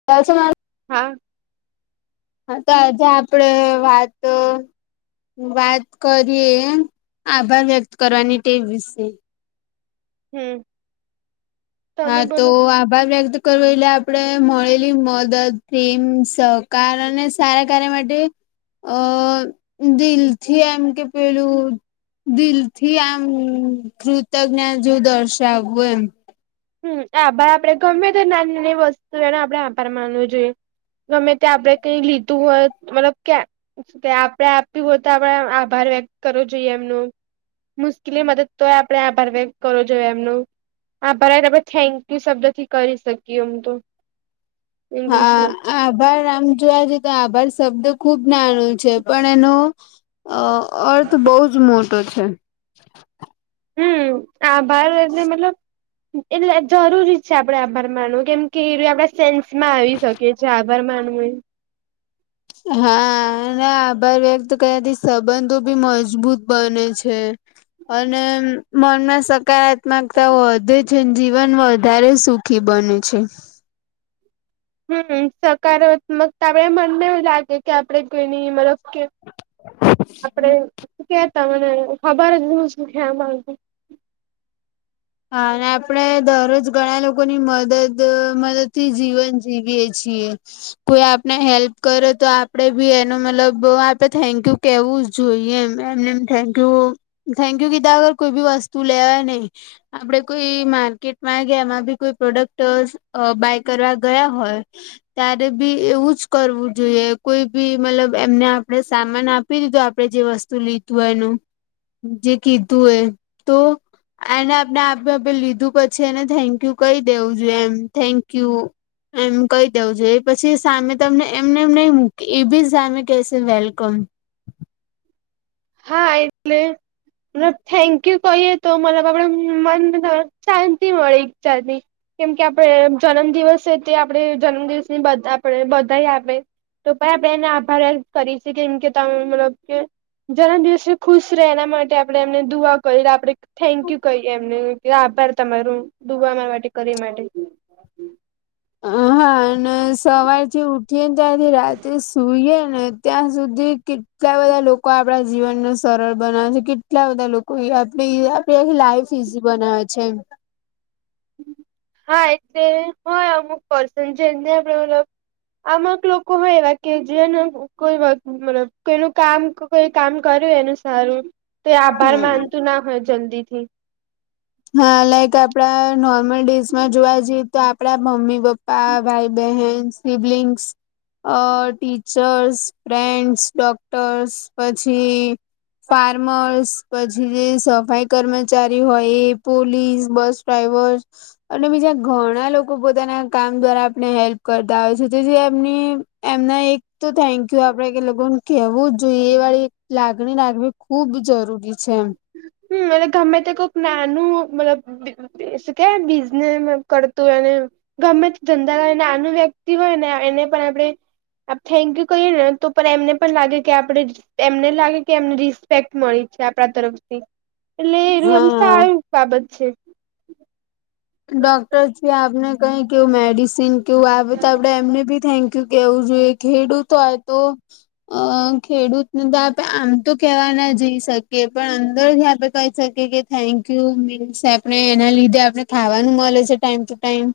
[unintelligible] હા તો, આજે આપડે વાત- -વાત કરીએ, આભાર વ્યક્ત કરવાની ટેવ વિશે. હમ્મ હા, તો આ- આભાર વ્યક્ત કરવો એટલે, આપણે મળેલી મદદ, પ્રેમ, સહકાર અને- -સારા કાર્ય માટે અ દિલથી એમ કે પેલું- -દિલ થી આમ, કૃતજ્ઞા જેવું દર્શાવવું એમ. હમ્મ, આભાર આપડે ગમે તે નાની નાની વસ્તુ, એને આપડે આભાર માનવો જોઈએ. ગમે ત્યાં આપડે કઈ લીધું હોય, મતલબ ક્યા- -કે આપડે આપ્યું હોય, તો આપડે આભાર વ્યક્ત કરવો જોઈએ એમનો. મુશ્કેલી મદદ તોય, આપડે આભાર વ્યક્ત કરવો જોઈએ એમનું. પણ આપડે, થેન્ક યુ શબ્દ થી કરી શકીએ. એમ તો- હા, ઇંગ્લિશમાં આભાર આમ જોવા જએ તો, આભાર શબ્દ ખુબ નાનું છે. પણ એનું- અ અર્થ બહુ જ મોટો છે. હમ્મ, આભાર એટલે મતલબ- એટલે જરૂરી છે. આપડે આભાર માનવો, કેમ કે એ રયુ આપણે સેન- - સ માં આવી શકે છે. આભાર માનવુંય- હા, ને આભાર વ્યક્ત કર્યાથી, સંબંધો બી મજબૂત બને છે. અને, મનમાં સકારા- -સકારાત્મકતા વધે છે, અને જીવન વધારે સુખી બને છે. હમ, સકારાત્મકતા આપણે મનને એવું લાગે કે, આપણે કોઈની મતલબ કે- આપણે, શું કહેવાય! તમને ખબર જ શું સીખ્યા [unintelligible] હા, અને આપણેે દરરોજ ઘણા લોકોની મદદ મદદ થી જીવન જીવીએ છીએ. કોઈ આપને હેલ્પ કરે તો, આપણે એનો મતલબ થેન્ક યુ કેવું જ- જોઈએ એમ, એમને એમ થેન્ક યુ થેન્ક યુ કીધા વગર કોઈ બી વસ્તુ લેવાય નહીં. આપણે કોઈ માર્કેટમાં ગયા, એમાં બી કોઈ પ્રોડક્ટ બાય કરવા ગયા હોય! ત્યારે બી એવું જ કરવું જોઈએ. કોઈ બી મતલબ એમને આપણે સામાન આપ- આપી દીધું આપણે જે વસ્તુ લીધું હોય એનું. જે કીધું હોય એ, તો એને આપ- ને આપણે આપણે લીધું પછી, એને થેન્ક યુ કઈ દેવું જોઈએ. એમ, થેન્ક યુ. એમ કઈ દેવું જોઈ એ. પછી સામે તમને એમ ને એમ નહી મૂકે, એ બી સામે કેશે વેલકમ. હા, એટલે- થેન્ક યુ કહીએ તો મતલબ આપણ મનને શાંતિ મળે એક જાતની. કેમ કે આપણે જન્મદિવસ છે તે આપણે જન્મદિવસ ની આપણે બધાઈ આપે. તો ક્યાં બે ના આપણેને આભાર કરી છે કેમ કે તમે મતલબ કે જન્મ દિવસે ખુશ રહે એના માટે આપણે એમને દુઆ કરી આપણે થેન્ક યુ કહી એમને આભાર તમારો દુઆ અમારા માટે કરી માટે. હા અને સવારથી ઉઠીએ ને ત્યાંથી રાતે સુઈએ ને ત્યાં સુધી કેટલા બધા લોકો આપણા જીવનને સરળ બનાવે છે કેટલા બધા લોક કોઈ આપે આપે આખી લાઈફ ઈઝી બનાવે છે એમ. હા એટલે હોય અમુક પર્સન છે જ ને આપણે મતલબ અમુક લોકો એવા કે જેને કોઈ મતલબ કોઈનું કામ કોઈ કામ કર્યું એનું સારું તો એ આભાર માનતું ના હોય જલ્દી થી. હા લાઈક આપણા નોર્મલ ડેજમાં જોવા જઈએ તો આપણા મમ્મી પપ્ પા, ભાઈ, બહેન, સિબલિંગ્સ અ ટીચર્સ, ફ્રેન્ડ્સ, ડોક્ટરસ પછી ફાર્મર્સ પછી જે સફાઈ કર્મચારી હોય એ પોલીસ, બસ ડ્રાઈવર અને બીજા ઘણા લોક બધાના પોતાના કામ દ્વારા આપણે હેલ્પ કરતા હોય છે થી એમ એમના એક તો થેન્ક યુ આપણે કે એ લોકો ને કેવું જ જોઈએ એ વળી લાગણી લાગવી ખુબ જરૂરી છે. હમ્મ અને ગમે તે કોક નાનું મતલબ કે બિઝનેસ કરતું એને. ગમે તે ધંધાય ને આનું વ્યક્તિ હોય ને એને પણ આપણે આપ થેન્ક યુ કહીએ ને એમને પણ લાગે કે આપણે એમને લાગે કે એમને રિસ્પેક્ટ મળી છે આપણા તરફ થી એટલે એનું એમ હા સારી બાબત છે. ડોક્ટર છે આપને કઈ કેવું મેડિસિન કેવું આવે તો આપણે એમને બી થેન્ક કહેવું જોઈએ ખેડૂત હોય તો અ ખેડૂતને તો આપે આમ તો કહેવા ના જઈ શકીએ પણ અંદરથી આપે કહી શકીએ કે થેન્ક યુ મિન્સ આપણે એના લીધે આપણે ખાવાનું મળે છે ટાઈમ ટુ ટાઈમ.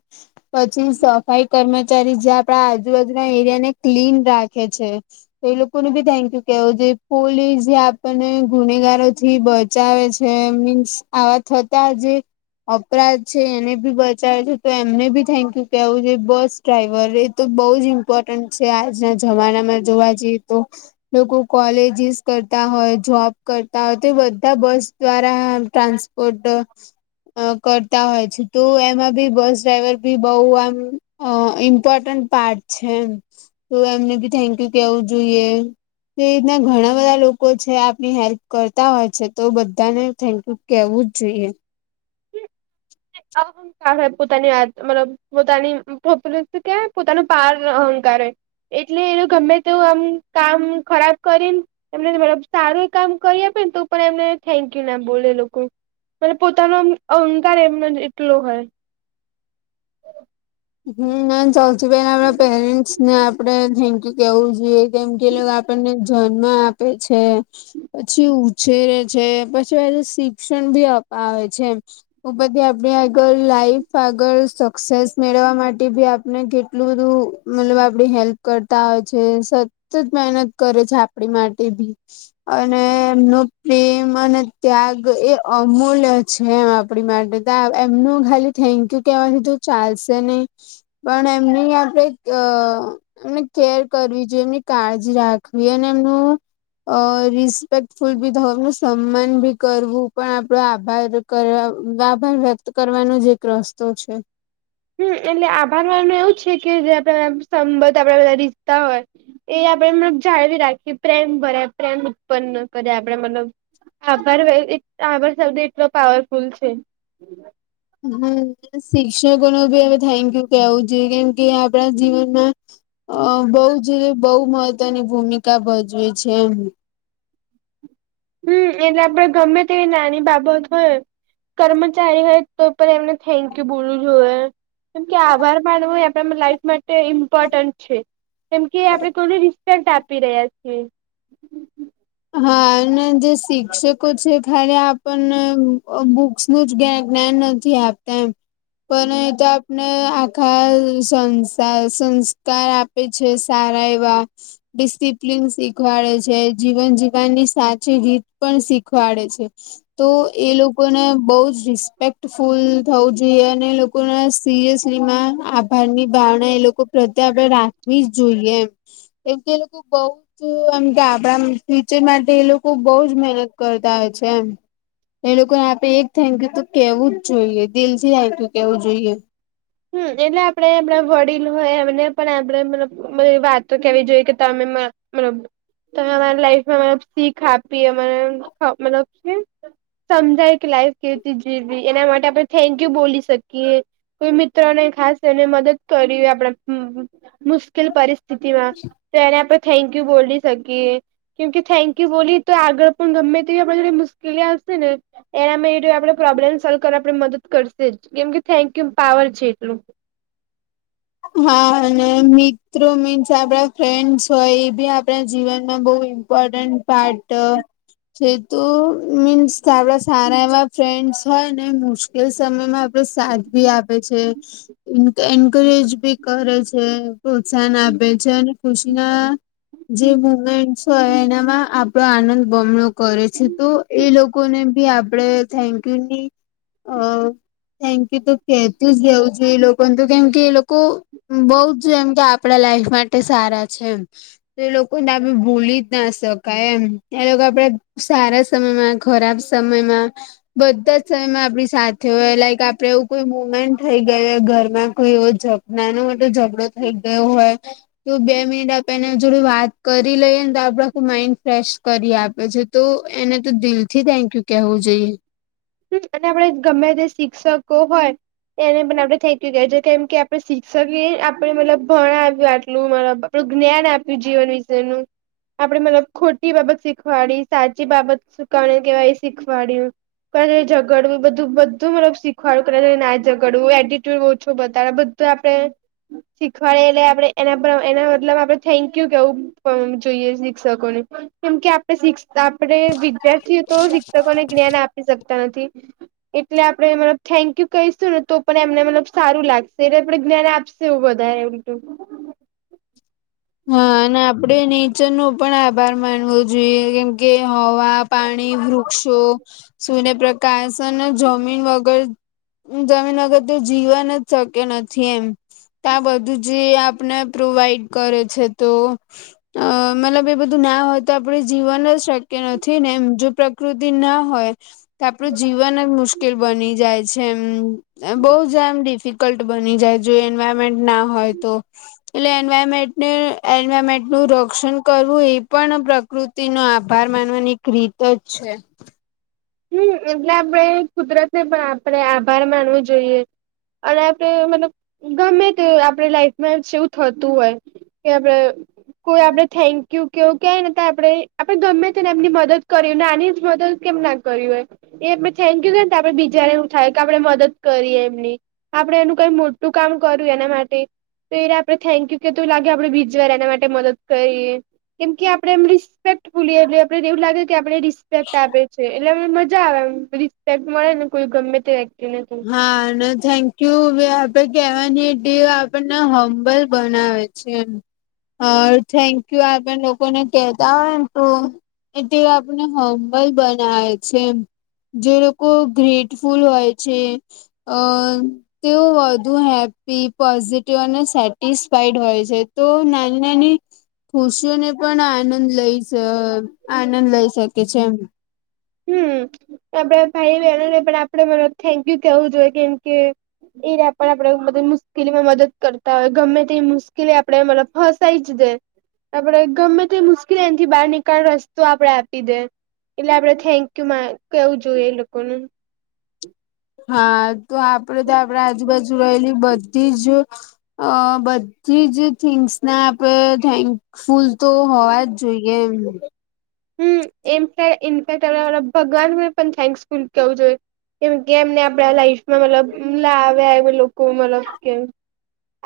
પછી સફાઈ કર્મચારી જે આપણા આજુબાજુના એરિયા ને ક્લીન રાખે છે. તો એ લોકોનું બી થેન્ક યુ કેવું જો પોલીસ જે આપણને ગુનેગારો થી બ બચાવે છે, મીન્સ આવા થતા જે અપરાધ છે એને બી બચાવે છે તો એમને બી થેન્ક યુ કેવું જોઈએ બસ ડ્રાઈવરે. તો બહુ જ ઇમ્પોર્ટન્ટ છે આજના જમાનામાં જોવા જઈએ તો. લોકો કોલેજીસ કરતા હોય, જોબ કરતા હોય તો બધા બસ દ્વારા ટ્રાન્સ તો ટ કરતા હોય છે તો એમાં બી બસ ડ્રાઈવર ભી બઉ આમ અ ઇમ્પોર્ટન્ટ પાર્ટ છે એમ તો એમને ભી થેન્ક યુ કેવું જોઈએ. એ રીતના ઘણા બધા લોકો છે આપની હેલ્પ કરતા હોય છે તો બધાને થેન્કયુ કેહવુ જ જોઈએ. [inaudible] પોતાની વાત મતલબ પોતાની પો ક પોતાનું પાર અહંકારે. એટલે એ ગમે તે આમ કામ ખરાબ કરીને એમને મબ સારું એ કામ કરી આપે ને તો પણ એમને થેન્કયુ નામ બોલે લોકો. પણ પોતાનો અહંકાર એમ એટલો હોય. હમ્મ, નામ ચાલ છ પેલા આપણા પેરેન્ટ્સ ને આપડે થેન્ક યુ. કેવું જોઈએ કેમ કે લોકો આપણને જન્મ આપે છે. પછી ઉછેરે છે પછી શિક્ષણ ભી અપાવે છે. બધી આપણે આગળ લાઈફ આગળ સક્સેસ મેળવવા માટે ભી આપને કેટલું બધું મતલબ આપડી હેલ્પ કરતા હોય છે. જ મહેનત કરે છે આપણી માટે ભી અને એમનો પ્રેમ અને ત્યાગ એ અમૂલ્ય છે એમ આપડી માટે તો એમનું ખાલી થેન્કયુ કેવાથીીધું ચાલશે નહી. પણ એમની આપડણે અ એમને કેર કરવી જોઈએ એમની કાળજી રાખવી અને એમનું અ રિસ્પેક્ટફુલ બી થવનું સન્માન બી કરવું પણ આપડો આભાર. આભાર વ્યક્ત કરવાનો જ એક રસ્તો છે. હમ એટલે આભારવાન છે કે જે આપે સંબંધ આપડે બધા રીતતા હોય. એ આપણેે મતલબ જાળવી રાખીએ પ્રેમ ભરે પ્રેમ ઉત્પન્ન કરે આપણેે મતલબ આભાર આભાર શબદ એટલો પાવરફુલ છે. હા શિક્ષકો ન ભી અ થેન્કયુ કેવું જોઈએ કેમ કે આપણા જીવનમાં અ બહુ જ બહુ મહત્વની ભૂમિકા ભજવે છે એમ. હમ એટને આપડે ગમે તેવી નાની બાબત હોય. કર્મચારી હોય તો પણ એમને થેન્ક યુ બોલવું જોઈએ. કેમકે આભાર માનવો એ આપણા લાાઈફ માટે ઇમ્પોર્ટન્ટ છે. કેમ કે આપડણે થોડી રિસ્પેક્ટ આપી રહ્યા છીએ. હા અને જે શિક્ષકો છે ખાલી આપણને બુક પ નું જ જ્ઞાન નથી આપતા એમ પણ તો ને આખા સંસ સંસ્કાર આપે છે સારા એવા. ડિસિપ્લન શીખવાડે છે જ. જીવન જીવની સાચી રીત પણ શીખવાડે છે તો એ લોકો લોકોને બહુ જ રિસ્પેક્ટફુલ થવું જોઈએ અને લોકોને સિરિયસલી માં ાર ની ભાવના એ લોકો પ્રત્યે આપણે રાખવી જ જોઈએ એમ. એમ કે એ લોકો બઉત એમ ગાબડા ફ્યીચર માટે એ લોકો મહેનત કરતા છે એમ. એ લોકોને આપે એક થેન્ક યુ તો કેવું જ જોઈએ દિલ થી થકયુ કેવું જોઈએ. હમ એટલે આપે આપણા વડીલ હોય એમને પણ આપણેે મલબ વાતો કેવી જોઈએ કે તમે બમે અરી લાઈમાં શીખ આપીબ સમજાય કે લાઈ કેતી જે એના માટે આપણે થેન્ક યુ બોલી શકીએ કોઈ મિત્ર મને ખાસ એને મદદ કરી આપણે મુશ્કેલ પરિસ્થિતિમાં તો એને આપડણે થેન્ક યુ બોલી શકીએ. કેમકે થેન્ક યુ બોલી તો આગળ પણ ગમે તેવી આપ ઘ મુશ્કેલી આવશે ને. એનામાં એ આપડે પ્રોબ્લેમ સોલ્વ કરવા આપડે મદદ કરશે જ કેમ કે થેન્ક યુ પાવર છે એટલું હા અને મિત્રો મીન્સ આપડા ફ્રેન્ડ્સ હોય એ બી આપણા જીવનમાં બહુ [inaudible] છે તો મીન્સ આપડા સારા એવા ફ્રેન્ડસ હોય ને મુશ મુશ્કેલ સમયમાં આપડે સાથ ભી આપે છે, એન્કરેજ ભી કરે છે, પ્રોત્સાહન આપે છે અને ખુશીના જે હમ, મુમેન્ટ તો એનામાં આપણો આનંદ બમણો કરે છે તો એ લોકોને બી આપણેે થેન્ક યુની થેગકયુ કેમ કે તો કેતું જ જવું છે એ લોકોને તો કેમ કે એ લોકો કો બહુ જ જેમ કે આપડા લાઈફ માટે સારા છે એમ. તો એ લોકોને ભૂલી જ ના શકાય એમ, એ લોકો આપડા સારા સા સમયમાં ખરાબ સમયમાં બધા જ સમયમાં આપણી થે હોય લાઈક આપડે એવું કોઈ મુમેન્ટ થઈ ગયું ઘરમાં કોઈ એવો જગ નાનો મોટો ઝઘડો થઇ ગયો હોય, તો બે મિનિટ આપ એના જોડે વાત લઈએ ને તો આપડે માઈન્ડ ફ્રેશ કરી આપે છે તો એને તો દિલથી થેન્કયુ કેહવું જોઈએ. અને આપડે ગમે તે શિક્ષકો હોય, એને પણ આપણે થેંકયુ કે છે કેમ કે આપડે શિક્ષકે આપણે મતલબ ભણાવ્યું આટલું મબ આપણું જ્ઞાન આપ્યું જીવન વિશેનું. આપડે મતલબ ખોટી બાબત શીખવાડી, સાચી બાબત શકાણી કેવાય શીખવાડ્યું. કારણ કે ઝગડવું બધું બધું મતલબ શીખવાડ્યું, ના ઝગડવું, એડિટ્યુડ ઓછો બતાવે, તો આપડે શીખવાડે એટલે આપણે એના પર એના મતલબ આપણે થેંક્યૂ કેવું જોઈએ શિક્ષકોને. કેમ કે આપણે શિક્ આપણે વિદ્યાર્થીઓ તો શિક્ષકોને જ્ઞાન આપી શકતા નથી. એટલે આપણે મતલબ થેન્કયુ કહીશું ને તો પણ મતલબ સારું લાગશે કે આપડે જ્ઞાન આપ શું વધારે [unintelligible] [inaudible] [unintelligible] હા અને આપડે નેચરનો પણ આભાર માનવો જોઈએ કેમ કે હવા, પાણી, વૃક્ષો, સૂર્યપ્રકાશ અને જમીન વગર જમીન વગર તો જીવન જ શક્ય નથી એમ. તો આ બધું જે આપને પ્રોવાઈડ કરે છે તો, અ મતલબ એ બધું ના હોય તો આપડે જીવન જ શક્ય નથી ને એમ જો પ્રકૃતિ ના હોય તો આપણું જીવન જ મુશ્કેલ બની જાય છે એમ. બહુ જ એમ ડિફિકલ્ટ બની જાય, જો એન્વાયરમેન્ટ ના હોય તો એટલે એન્વાયરમેન્ટ ને એન્વાયરમેન્ટનું રક્ષણ કરવું એ પણ પ્રકૃતિનો આભાર માનવાની ક્રીત જ છે. હમ એટલે આપણે કુદરતને પણ આપણે આભાર માનવો જોઈએ. અને આપણે મતલબ ગમે તે આપણે લાઈફમાં જેવું થતું હોય. કે આપણે કોઈ આપણે થેન્કયુ કેવું કેય ને તો આપણેે આપણે ગમે તેને એમની મદદ કર્યું નાની જ મદદ કેમ ના કર્યું હોય, એ આપને થેન્કયુ કેઇ તો આપડે બીજાને એવુ થાય કે આપડે મદદ કરીએ એમની. આપણે એનું કઈ મોટું કામ કર્યું એના માટે તો એને આપણે થેન્કયુ કે તો લાગે આપડે બીજવાર એના માટે મદદ કરીએ, કેમ કે આપડે એમ રિસ્પેક્ટ ફૂલી એટલે આપને એવું લાગે કે આપણને રિસ્પેક્ટ આપે છે. એટલે એમને મજા આવે એમ, રિસ્પેક્ટ મળે ને કોઈ ગમે તેને. હા અને થેન્કયુ બી આપડે કેહેવાની ટેવ આપણને હંબલ બનાવે છે, અ થેન્ક યુ આપે લોકોને કેતા હોય ને તો તે આપણને હંમલ બનાવે છે એમ. જે લોકો ગ્રેટફુલ હોય છે અ તેઓ વધુ હેપ્પી પોઝિટિવ અને સેટિસફાઈડ હોય છે તો નાની નાની ખુશીઓને પણ આનંદ લઈ આનંદ લઈ શકે છે એમ. હમ આપડે ભાઈ બહેનોને પણ આપડે મતલબ થેન્ક યુ કેવું જોઈએ કેમ કે એ પણ આપડે બધે મુશ્કેલીમાં મદદ કરતા હોય ગમે તે મુશ્કેલી આપડે મતલબ ફસાઈ જ દે. આપડે ગમે તે મુશ્કેલી એથી બહાર નીકાળ રસ્તો આપડે આપી દે એટલે આપડે થેન્ક યુ મા કેવું જોયું એ લોકોનું હા તો આપડે તો આપણા આજુબાજુ રહેલી બધી જ અ બધી જ થિંગ્સને આપે થેન્ક ફૂલ તો હોવાજ જોઈએ એમ હમ એમ ઇનફેક્ટ ભગવાનને પણ થેન્ક્સફુલ કેવું જોઈએ કેમ કે એમને આપડા લાઈફમાં મતલબ આવ્યા લોકો મતલબ કેમ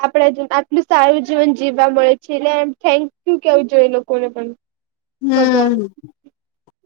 આપણા આટલું સારું જીવન જીવવા મળે છે એટલેમ થેન્ક યુ કેવું જોઈએ લોકોને પણ ભગવાન હમ